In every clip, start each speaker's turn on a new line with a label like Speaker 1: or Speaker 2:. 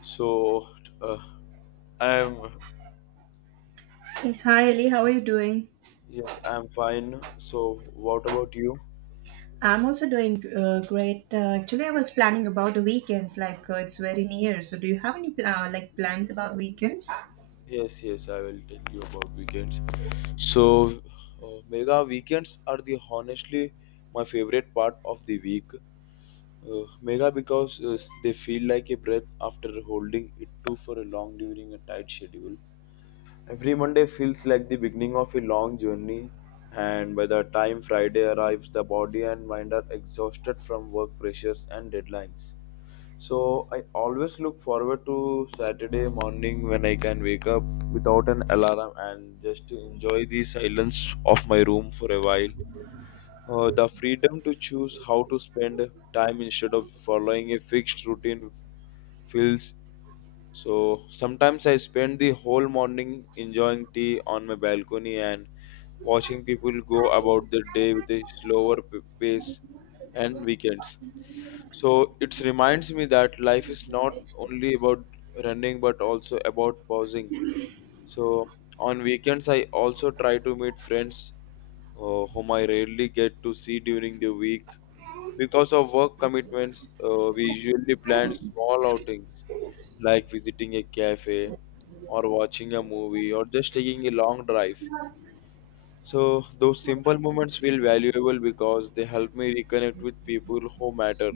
Speaker 1: So, uh, I'm
Speaker 2: Yes, hi Ellie, how are you doing?
Speaker 1: yes, I'm fine. So, what about you?
Speaker 2: I'm also doing great. Actually, I was planning about the weekends, like it's very near. So, do you have any plans about weekends?
Speaker 1: Yes, yes, I will tell you about weekends. So, Mega weekends are the honestly my favorite part of the week. Mega because they feel like a breath after holding it too for a long during a tight schedule. Every Monday feels like the beginning of a long journey, and by the time Friday arrives, the body and mind are exhausted from work pressures and deadlines. So I always look forward to Saturday morning when I can wake up without an alarm and just to enjoy the silence of my room for a while. The freedom to choose how to spend time instead of following a fixed routine feels, so sometimes I spend the whole morning enjoying tea on my balcony and watching people go about their day with a slower pace and weekends. So it reminds me that life is not only about running but also about pausing. So on weekends, I also try to meet friends, whom I rarely get to see during the week because of work commitments. Uh, we usually plan small outings like visiting a cafe or watching a movie or just taking a long drive. So, those simple moments feel valuable because they help me reconnect with people who matter.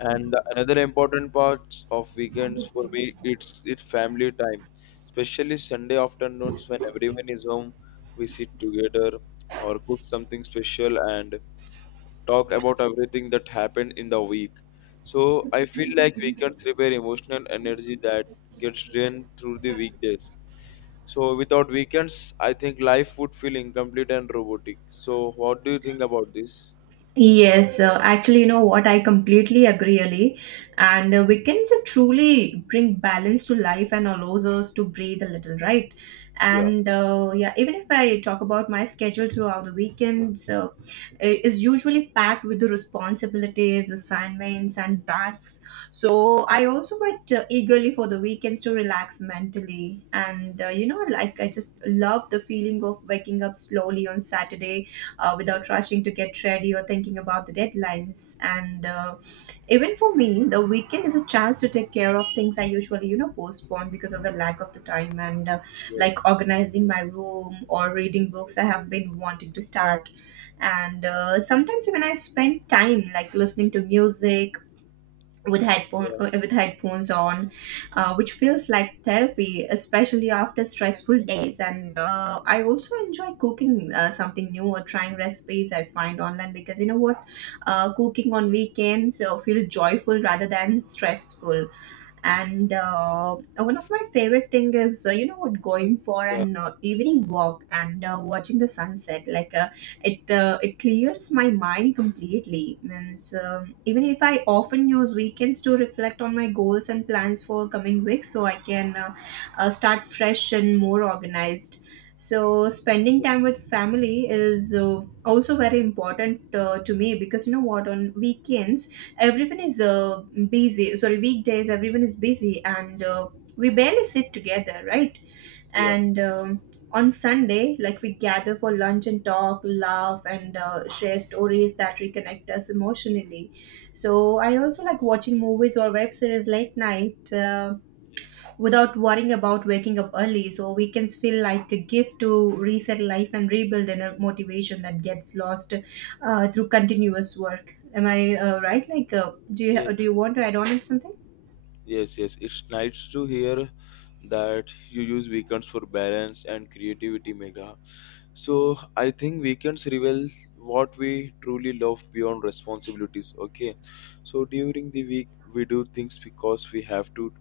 Speaker 1: And another important part of weekends for me, it's family time, especially Sunday afternoons when everyone is home. We sit together or cook something special and talk about everything that happened in the week. So I feel like weekends repair emotional energy that gets drained through the weekdays. So without weekends, I think life would feel incomplete and robotic. So what do you think about this?
Speaker 2: Yes, actually, you know what? I completely agree, Ali. And weekends truly bring balance to life and allows us to breathe a little, right?
Speaker 1: Yeah,
Speaker 2: And yeah, even if I talk about my schedule throughout the weekends, is usually packed with the responsibilities, assignments, and tasks. So I also wait eagerly for the weekends to relax mentally. And you know, like I just love the feeling of waking up slowly on Saturday
Speaker 1: yeah,
Speaker 2: without rushing to get ready or thinking about the deadlines. And even for me, the weekend is a chance to take care of things I usually, you know, postpone because of the lack of the time and
Speaker 1: yeah,
Speaker 2: like organizing my room or reading books I have been wanting to start. And sometimes even I spend time like listening to music with
Speaker 1: yeah,
Speaker 2: headphones on, which feels like therapy, especially after stressful days. And I also enjoy cooking something new or trying recipes I find online because you know what, cooking on weekends feel joyful rather than stressful and one of my favorite thing is you know what, going for
Speaker 1: yeah,
Speaker 2: an evening walk and watching the sunset like it clears my mind completely means even if I often use weekends to reflect on my goals and plans for coming weeks so I can start fresh and more organized. So spending
Speaker 1: sure.
Speaker 2: time with family is also very important to me, because you know what, on weekends everyone is busy sorry weekdays everyone is busy, and we barely sit together, right?
Speaker 1: Yeah,
Speaker 2: and On Sunday, like, we gather for lunch and talk, laugh, and share stories that reconnect us emotionally. So I also like watching movies or web series late night.
Speaker 1: yes,
Speaker 2: Without worrying about waking up early. So weekends feel like a gift to reset life and rebuild inner motivation that gets lost through continuous work. Am I right? Like, do
Speaker 1: yes,
Speaker 2: you want to add on it something?
Speaker 1: yes, yes. It's nice to hear that you use weekends for balance and creativity, Mega. So I think weekends reveal what we truly love beyond responsibilities. Okay, so during the week we do things because we have to,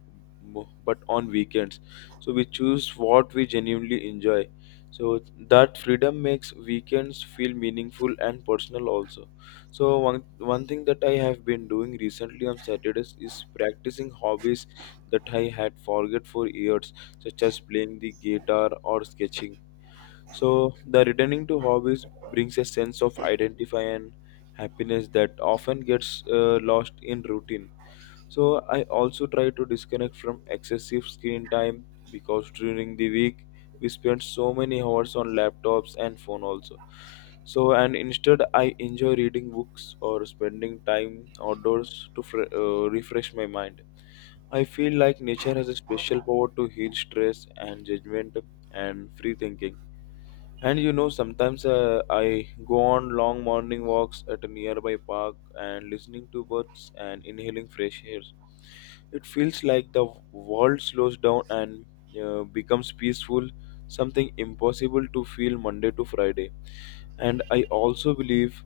Speaker 1: but on weekends, so we choose what we genuinely enjoy. So that freedom makes weekends feel meaningful and personal also. So one thing that I have been doing recently on Saturdays is practicing hobbies that I had forget for years, such as playing the guitar or sketching. So the returning to hobbies brings a sense of identify and happiness that often gets lost in routine. So I also try to disconnect from excessive screen time because during the week we spend so many hours on laptops and phone also. So, and instead, I enjoy reading books or spending time outdoors to refresh my mind. I feel like nature has a special power to heal stress and judgment and free thinking, and you know, sometimes I go on long morning walks at a nearby park and listening to birds and inhaling fresh air. It feels like the world slows down and becomes peaceful, something impossible to feel Monday to Friday. And I also believe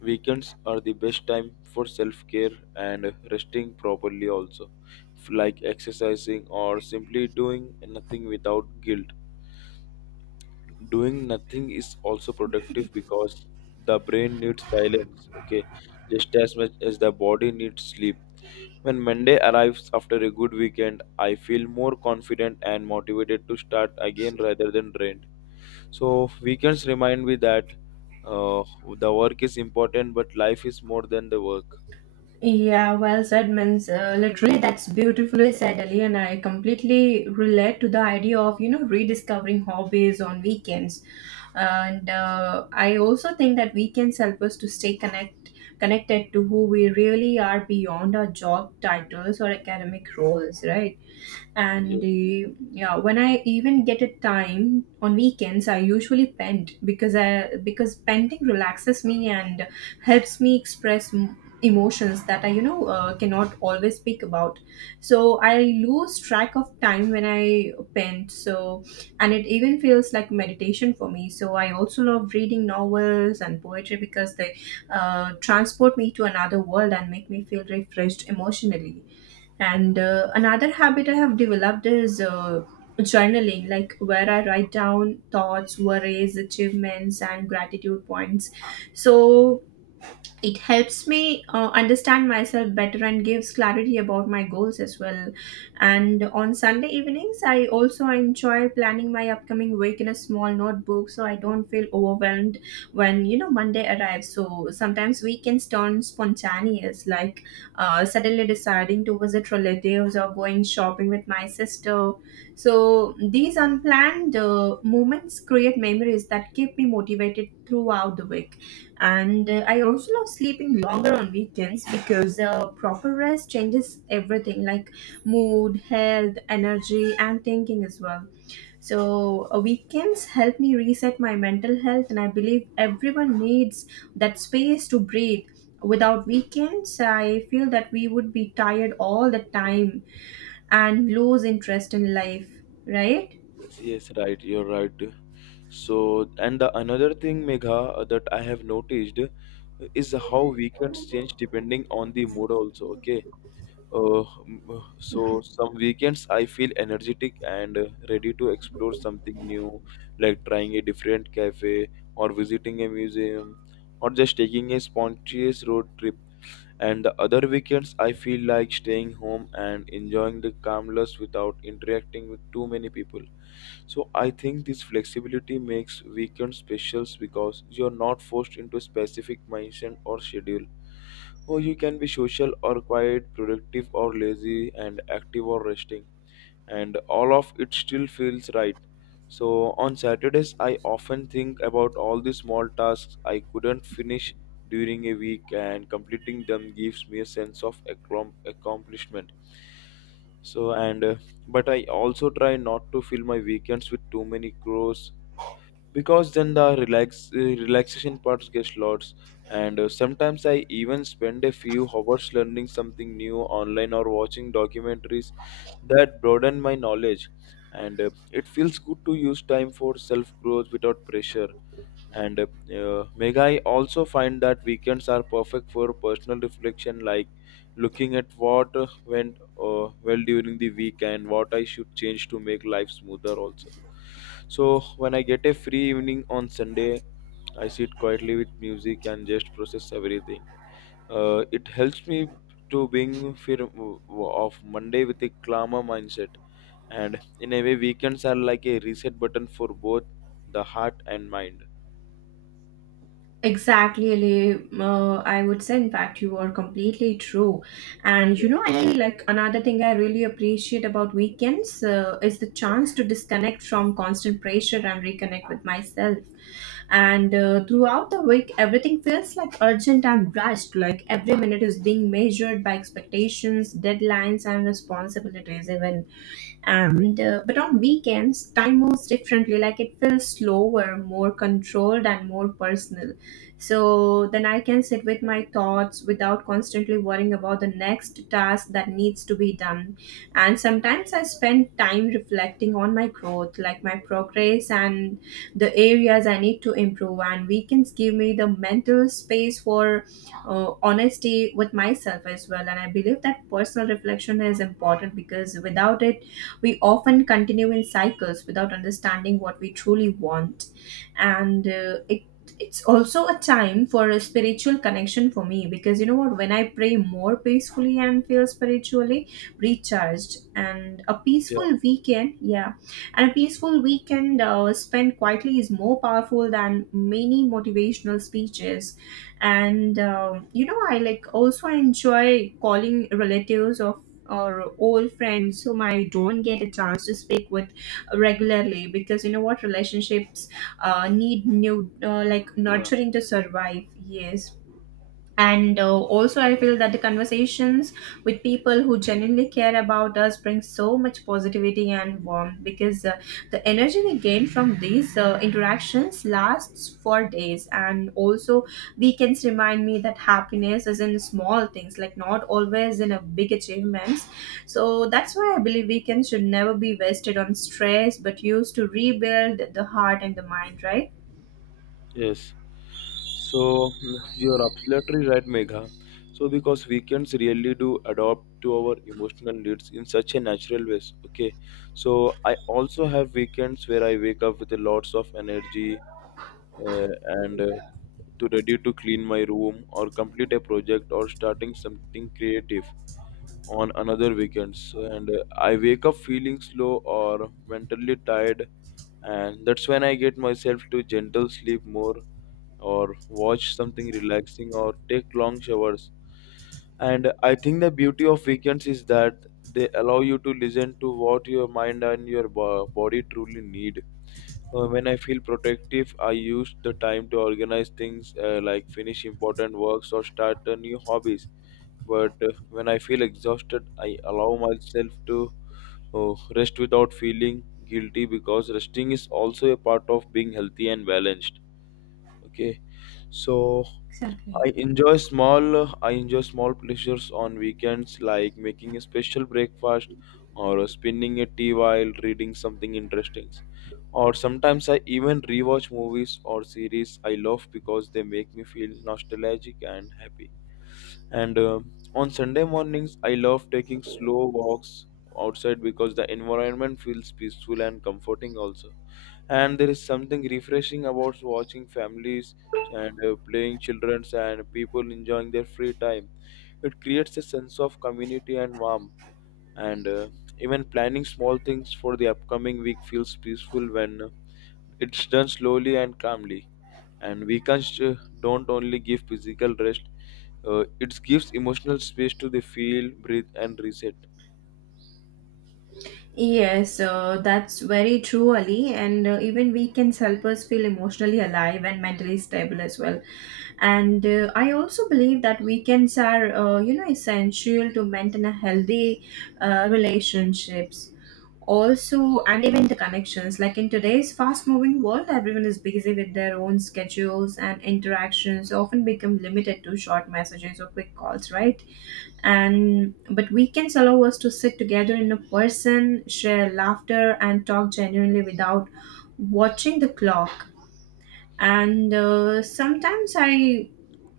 Speaker 1: weekends are the best time for self care and resting properly, also, like exercising or simply doing nothing without guilt. Doing nothing is also productive because the brain needs silence. Okay, just as much as the body needs sleep. When Monday arrives after a good weekend, I feel more confident and motivated to start again rather than drained. So weekends remind me that, uh, the work is important, but life is more than the work.
Speaker 2: Yeah, well said, means literally that's beautifully said, Ali, and I completely relate to the idea of, you know, rediscovering hobbies on weekends, and I also think that weekends help us to stay connected to who we really are beyond our job titles or academic roles, right? And yeah, when I even get a time on weekends I usually paint because I because painting relaxes me and helps me express emotions that I, you know, cannot always speak about. So I lose track of time when I paint. So, and it even feels like meditation for me. So I also love reading novels and poetry because they transport me to another world and make me feel refreshed emotionally. And another habit I have developed is journaling, like where I write down thoughts, worries, achievements, and gratitude points. So it helps me understand myself better and gives clarity about my goals as well. And on Sunday evenings, I also enjoy planning my upcoming week in a small notebook so I don't feel overwhelmed when, you know, Monday arrives. So sometimes weekends turn spontaneous, like suddenly deciding to visit relatives or going shopping with my sister. So these unplanned moments create memories that keep me motivated throughout the week. And I also love sleeping longer on weekends because proper rest changes everything, like mood, health, energy, and thinking as well. So weekends help me reset my mental health, and I believe everyone needs that space to breathe. Without weekends, I feel that we would be tired all the time and lose interest in life, right?
Speaker 1: Yes, yes, right, you're right. So, and the another thing, Megha, that I have noticed is how weekends change depending on the mood, also. Okay. So, some weekends I feel energetic and ready to explore something new, like trying a different cafe, or visiting a museum, or just taking a spontaneous road trip, and the other weekends I feel like staying home and enjoying the calmness without interacting with too many people. So I think this flexibility makes weekend specials because you're not forced into a specific mindset or schedule. Or you can be social or quiet, productive or lazy, and active or resting, and all of it still feels right. So on Saturdays, I often think about all the small tasks I couldn't finish during a week, and completing them gives me a sense of accomplishment. So, and But I also try not to fill my weekends with too many chores because then the relaxation parts gets lost, and sometimes I even spend a few hours learning something new online or watching documentaries that broaden my knowledge, and it feels good to use time for self growth without pressure. And Meg, I also find that weekends are perfect for personal reflection, like looking at what went well during the week and what I should change to make life smoother, also. So, when I get a free evening on Sunday, I sit quietly with music and just process everything. It helps me to being firm of Monday with a calmer mindset. And in a way, weekends are like a reset button for both the heart and mind.
Speaker 2: Exactly, Ali. I would say, in fact, you are completely true. And you know, I like another thing I really appreciate about weekends is the chance to disconnect from constant pressure and reconnect with myself. And throughout the week, everything feels like urgent and rushed. Like every minute is being measured by expectations, deadlines, and responsibilities, even. And but on weekends time moves differently, like it feels slower, more controlled, and more personal. So then I can sit with my thoughts without constantly worrying about the next task that needs to be done. And sometimes I spend time reflecting on my growth, like my progress and the areas I need to improve. And weekends give me the mental space for honesty with myself as well. And I believe that personal reflection is important because without it we often continue in cycles without understanding what we truly want. And it, it's also a time for a spiritual connection for me, because you know what, when I pray more peacefully and feel spiritually recharged, and a
Speaker 1: Yeah,
Speaker 2: peaceful weekend, yeah, and a peaceful weekend spent quietly is more powerful than many motivational speeches. And you know, I like also enjoy calling relatives or old friends whom I don't get a chance to speak with regularly, because you know what, relationships need new like
Speaker 1: yeah,
Speaker 2: nurturing to survive. Yes, and also I feel that the conversations with people who genuinely care about us bring so much positivity and warmth, because the energy we gain from these interactions lasts for days. And also weekends remind me that happiness is in small things, like not always in a big achievements. So that's why I believe weekends should never be wasted on stress but used to rebuild the heart and the mind, right?
Speaker 1: yes. So, mm, you're absolutely right, Megha. So because weekends really do adopt to our emotional needs in such a natural ways. Okay. So I also have weekends where I wake up with a lots of energy, uh, and to ready to clean my room or complete a project or starting something creative on another weekends, and I wake up feeling slow or mentally tired, and that's when I get myself to gentle sleep more or watch something relaxing or take long showers. And I think the beauty of weekends is that they allow you to listen to what your mind and your body truly need. When I feel protective, I use the time to organize things, like finish important works or start new hobbies. But when I feel exhausted, I allow myself to rest without feeling guilty because resting is also a part of being healthy and balanced. Okay, so
Speaker 2: Exactly.
Speaker 1: I enjoy small I enjoy small pleasures on weekends like making a special breakfast or spinning a tea while reading something interesting. Or sometimes I even rewatch movies or series I love because they make me feel nostalgic and happy. And on Sunday mornings I love taking slow walks outside because the environment feels peaceful and comforting also, and there is something refreshing about watching families and, playing children's and people enjoying their free time. It creates a sense of community and warmth, and even planning small things for the upcoming week feels peaceful when it's done slowly and calmly. And weekends, don't only give physical rest, it gives emotional space to the feel breathe and reset.
Speaker 2: Yes, that's very true, Ali. And even weekends help us feel emotionally alive and mentally stable as well. And I also believe that weekends are, you know, essential to maintain a healthy relationships. Also, and even the connections. Like in today's fast-moving world, everyone is busy with their own schedules and interactions often become limited to short messages or quick calls, right? And but weekends allow us to sit together in a person, share laughter and talk genuinely without watching the clock. And sometimes I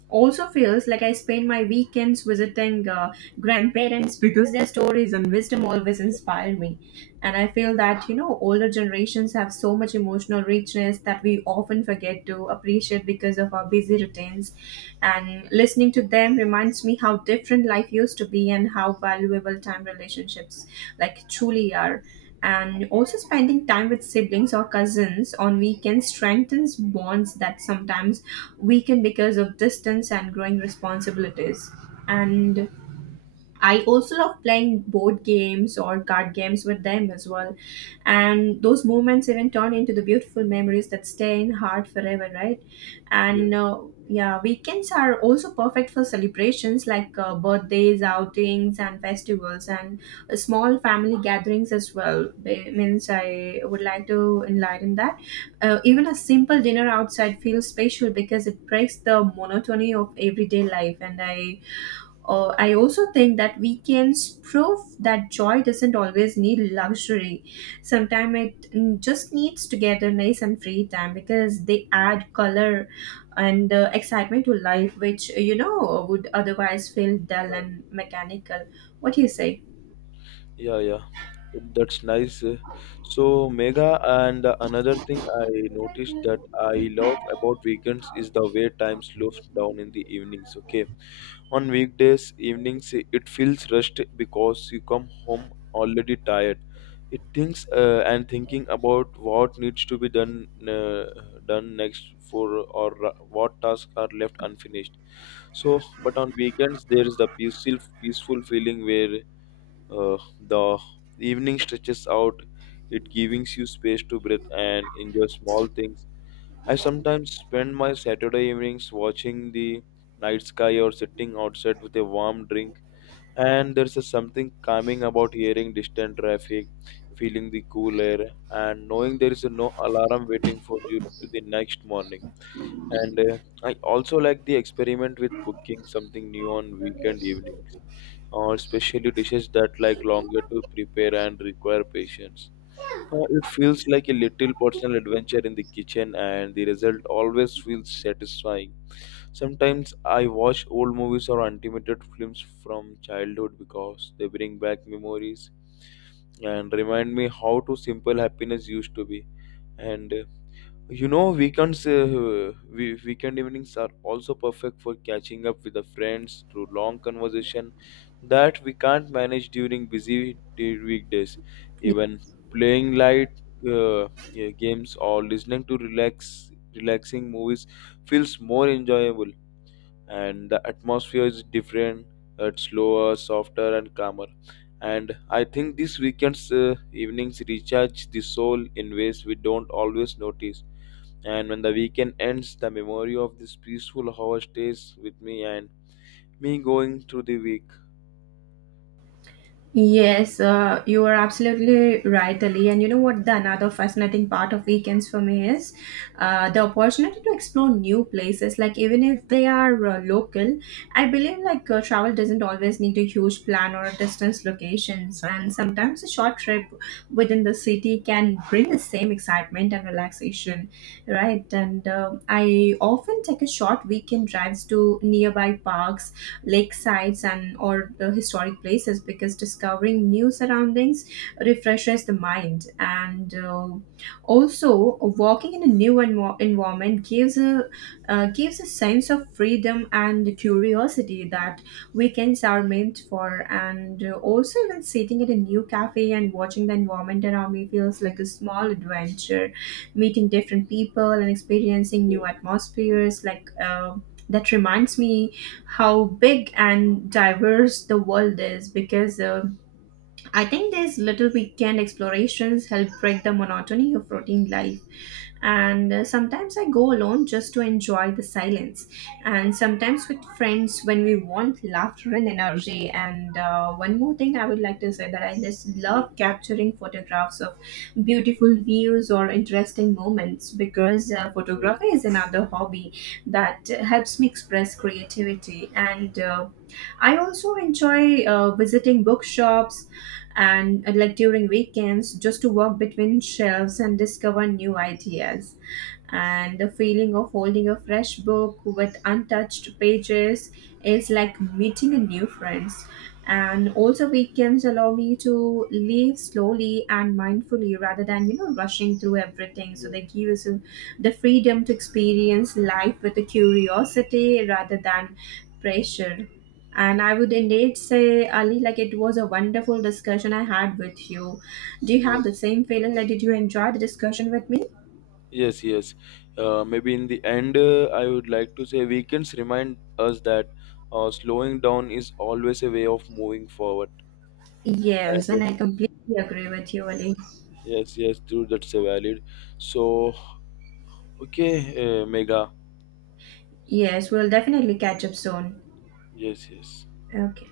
Speaker 2: also feels like I spend my weekends visiting grandparents because their stories and wisdom always inspire me. And I feel that, you know, older generations have so much emotional richness that we often forget to appreciate because of our busy routines. And listening to them reminds me how different life used to be and how valuable time, relationships like truly are. And also spending time with siblings or cousins on weekends strengthens bonds that sometimes weaken because of distance and growing responsibilities. And I also love playing board games or card games with them as well. And those moments even turn into the beautiful memories that stay in heart forever, right?
Speaker 1: Yeah.
Speaker 2: And yeah, weekends are also perfect for celebrations like birthdays, outings, and festivals, and small family gatherings as well. It means I would like to enlighten that. Even a simple dinner outside feels special because it breaks the monotony of everyday life, and I also think that weekends prove that joy doesn't always need luxury. Sometimes it just needs togetherness and free time because they add color and excitement to life, which, you know, would otherwise feel dull and mechanical. What do you say?
Speaker 1: Yeah, yeah, that's nice. So, Mega, and another thing I noticed that I love about weekends is the way time slows down in the evenings. Okay, on weekdays evenings, it feels rushed because you come home already tired. It thinks, and thinking about what needs to be done, done next for or ra- what tasks are left unfinished. So, but on weekends there is the peaceful feeling where, the evening stretches out, it gives you space to breathe and enjoy small things. I sometimes spend my Saturday evenings watching the night sky or sitting outside with a warm drink. And there's a something calming about hearing distant traffic, feeling the cool air, and knowing there is no alarm waiting for you to the next morning. And I also like the experiment with cooking something new on weekend evenings, or especially dishes that like longer to prepare and require patience. It feels like a little personal adventure in the kitchen, and the result always feels satisfying. Sometimes I watch old movies or animated films from childhood because they bring back memories and remind me how to simple happiness used to be. And you know, weekend evenings are also perfect for catching up with the friends through long conversation that we can't manage during weekdays. Even playing light, yeah, games or listening to relaxing movies feels more enjoyable, and the atmosphere is different. It's slower, softer, and calmer. And I think these weekends, evenings recharge the soul in ways we don't always notice, and when the weekend ends the memory of this peaceful hour stays with me and me going through the week.
Speaker 2: Yes, you are absolutely right, Ali. And you know what? The another fascinating part of weekends for me is the opportunity to explore new places. Like even if they are local, I believe like travel doesn't always need a huge plan or distance locations. And sometimes a short trip within the city can bring the same excitement and relaxation, right? And I often take a short weekend drives to nearby parks, lake sites and or the historic places because discovering new surroundings refreshes the mind. And also walking in a new environment gives a sense of freedom and curiosity that weekends are meant for. And also even sitting at a new cafe and watching the environment around me feels like a small adventure, meeting different people and experiencing new
Speaker 1: Yes,
Speaker 2: atmospheres like that reminds me how big and diverse the world is, because I think these little weekend explorations help break the monotony of routine life. And sometimes I go alone just to enjoy the silence, and sometimes with friends when we want laughter and energy. And one more thing I would like to say, that I just love
Speaker 1: yes,
Speaker 2: capturing photographs of beautiful views or interesting moments, because
Speaker 1: yes,
Speaker 2: photography is another hobby that helps me express creativity. And I also enjoy visiting bookshops and like during weekends just to walk between shelves and discover new ideas. And the feeling of holding a fresh book with untouched pages is like meeting a new friends. And also weekends allow me to live slowly and mindfully rather than, you know, rushing through everything, so
Speaker 1: yeah,
Speaker 2: they give us a- the freedom to experience life with a curiosity rather than pressure. And I would indeed say, Ali, like it was a wonderful discussion I had with you. Do you
Speaker 1: yes.
Speaker 2: have the same feeling? Like, did you enjoy the discussion with me?
Speaker 1: Yes, yes. Maybe in the end, I would like to say weekends remind us that, slowing down is always a way of moving forward.
Speaker 2: Yes, and
Speaker 1: And
Speaker 2: I completely agree with you, Ali.
Speaker 1: yes, yes, dude, that's a valid. So, okay, Mega.
Speaker 2: Yes, we'll definitely catch up soon.
Speaker 1: Yes, yes.
Speaker 2: Okay.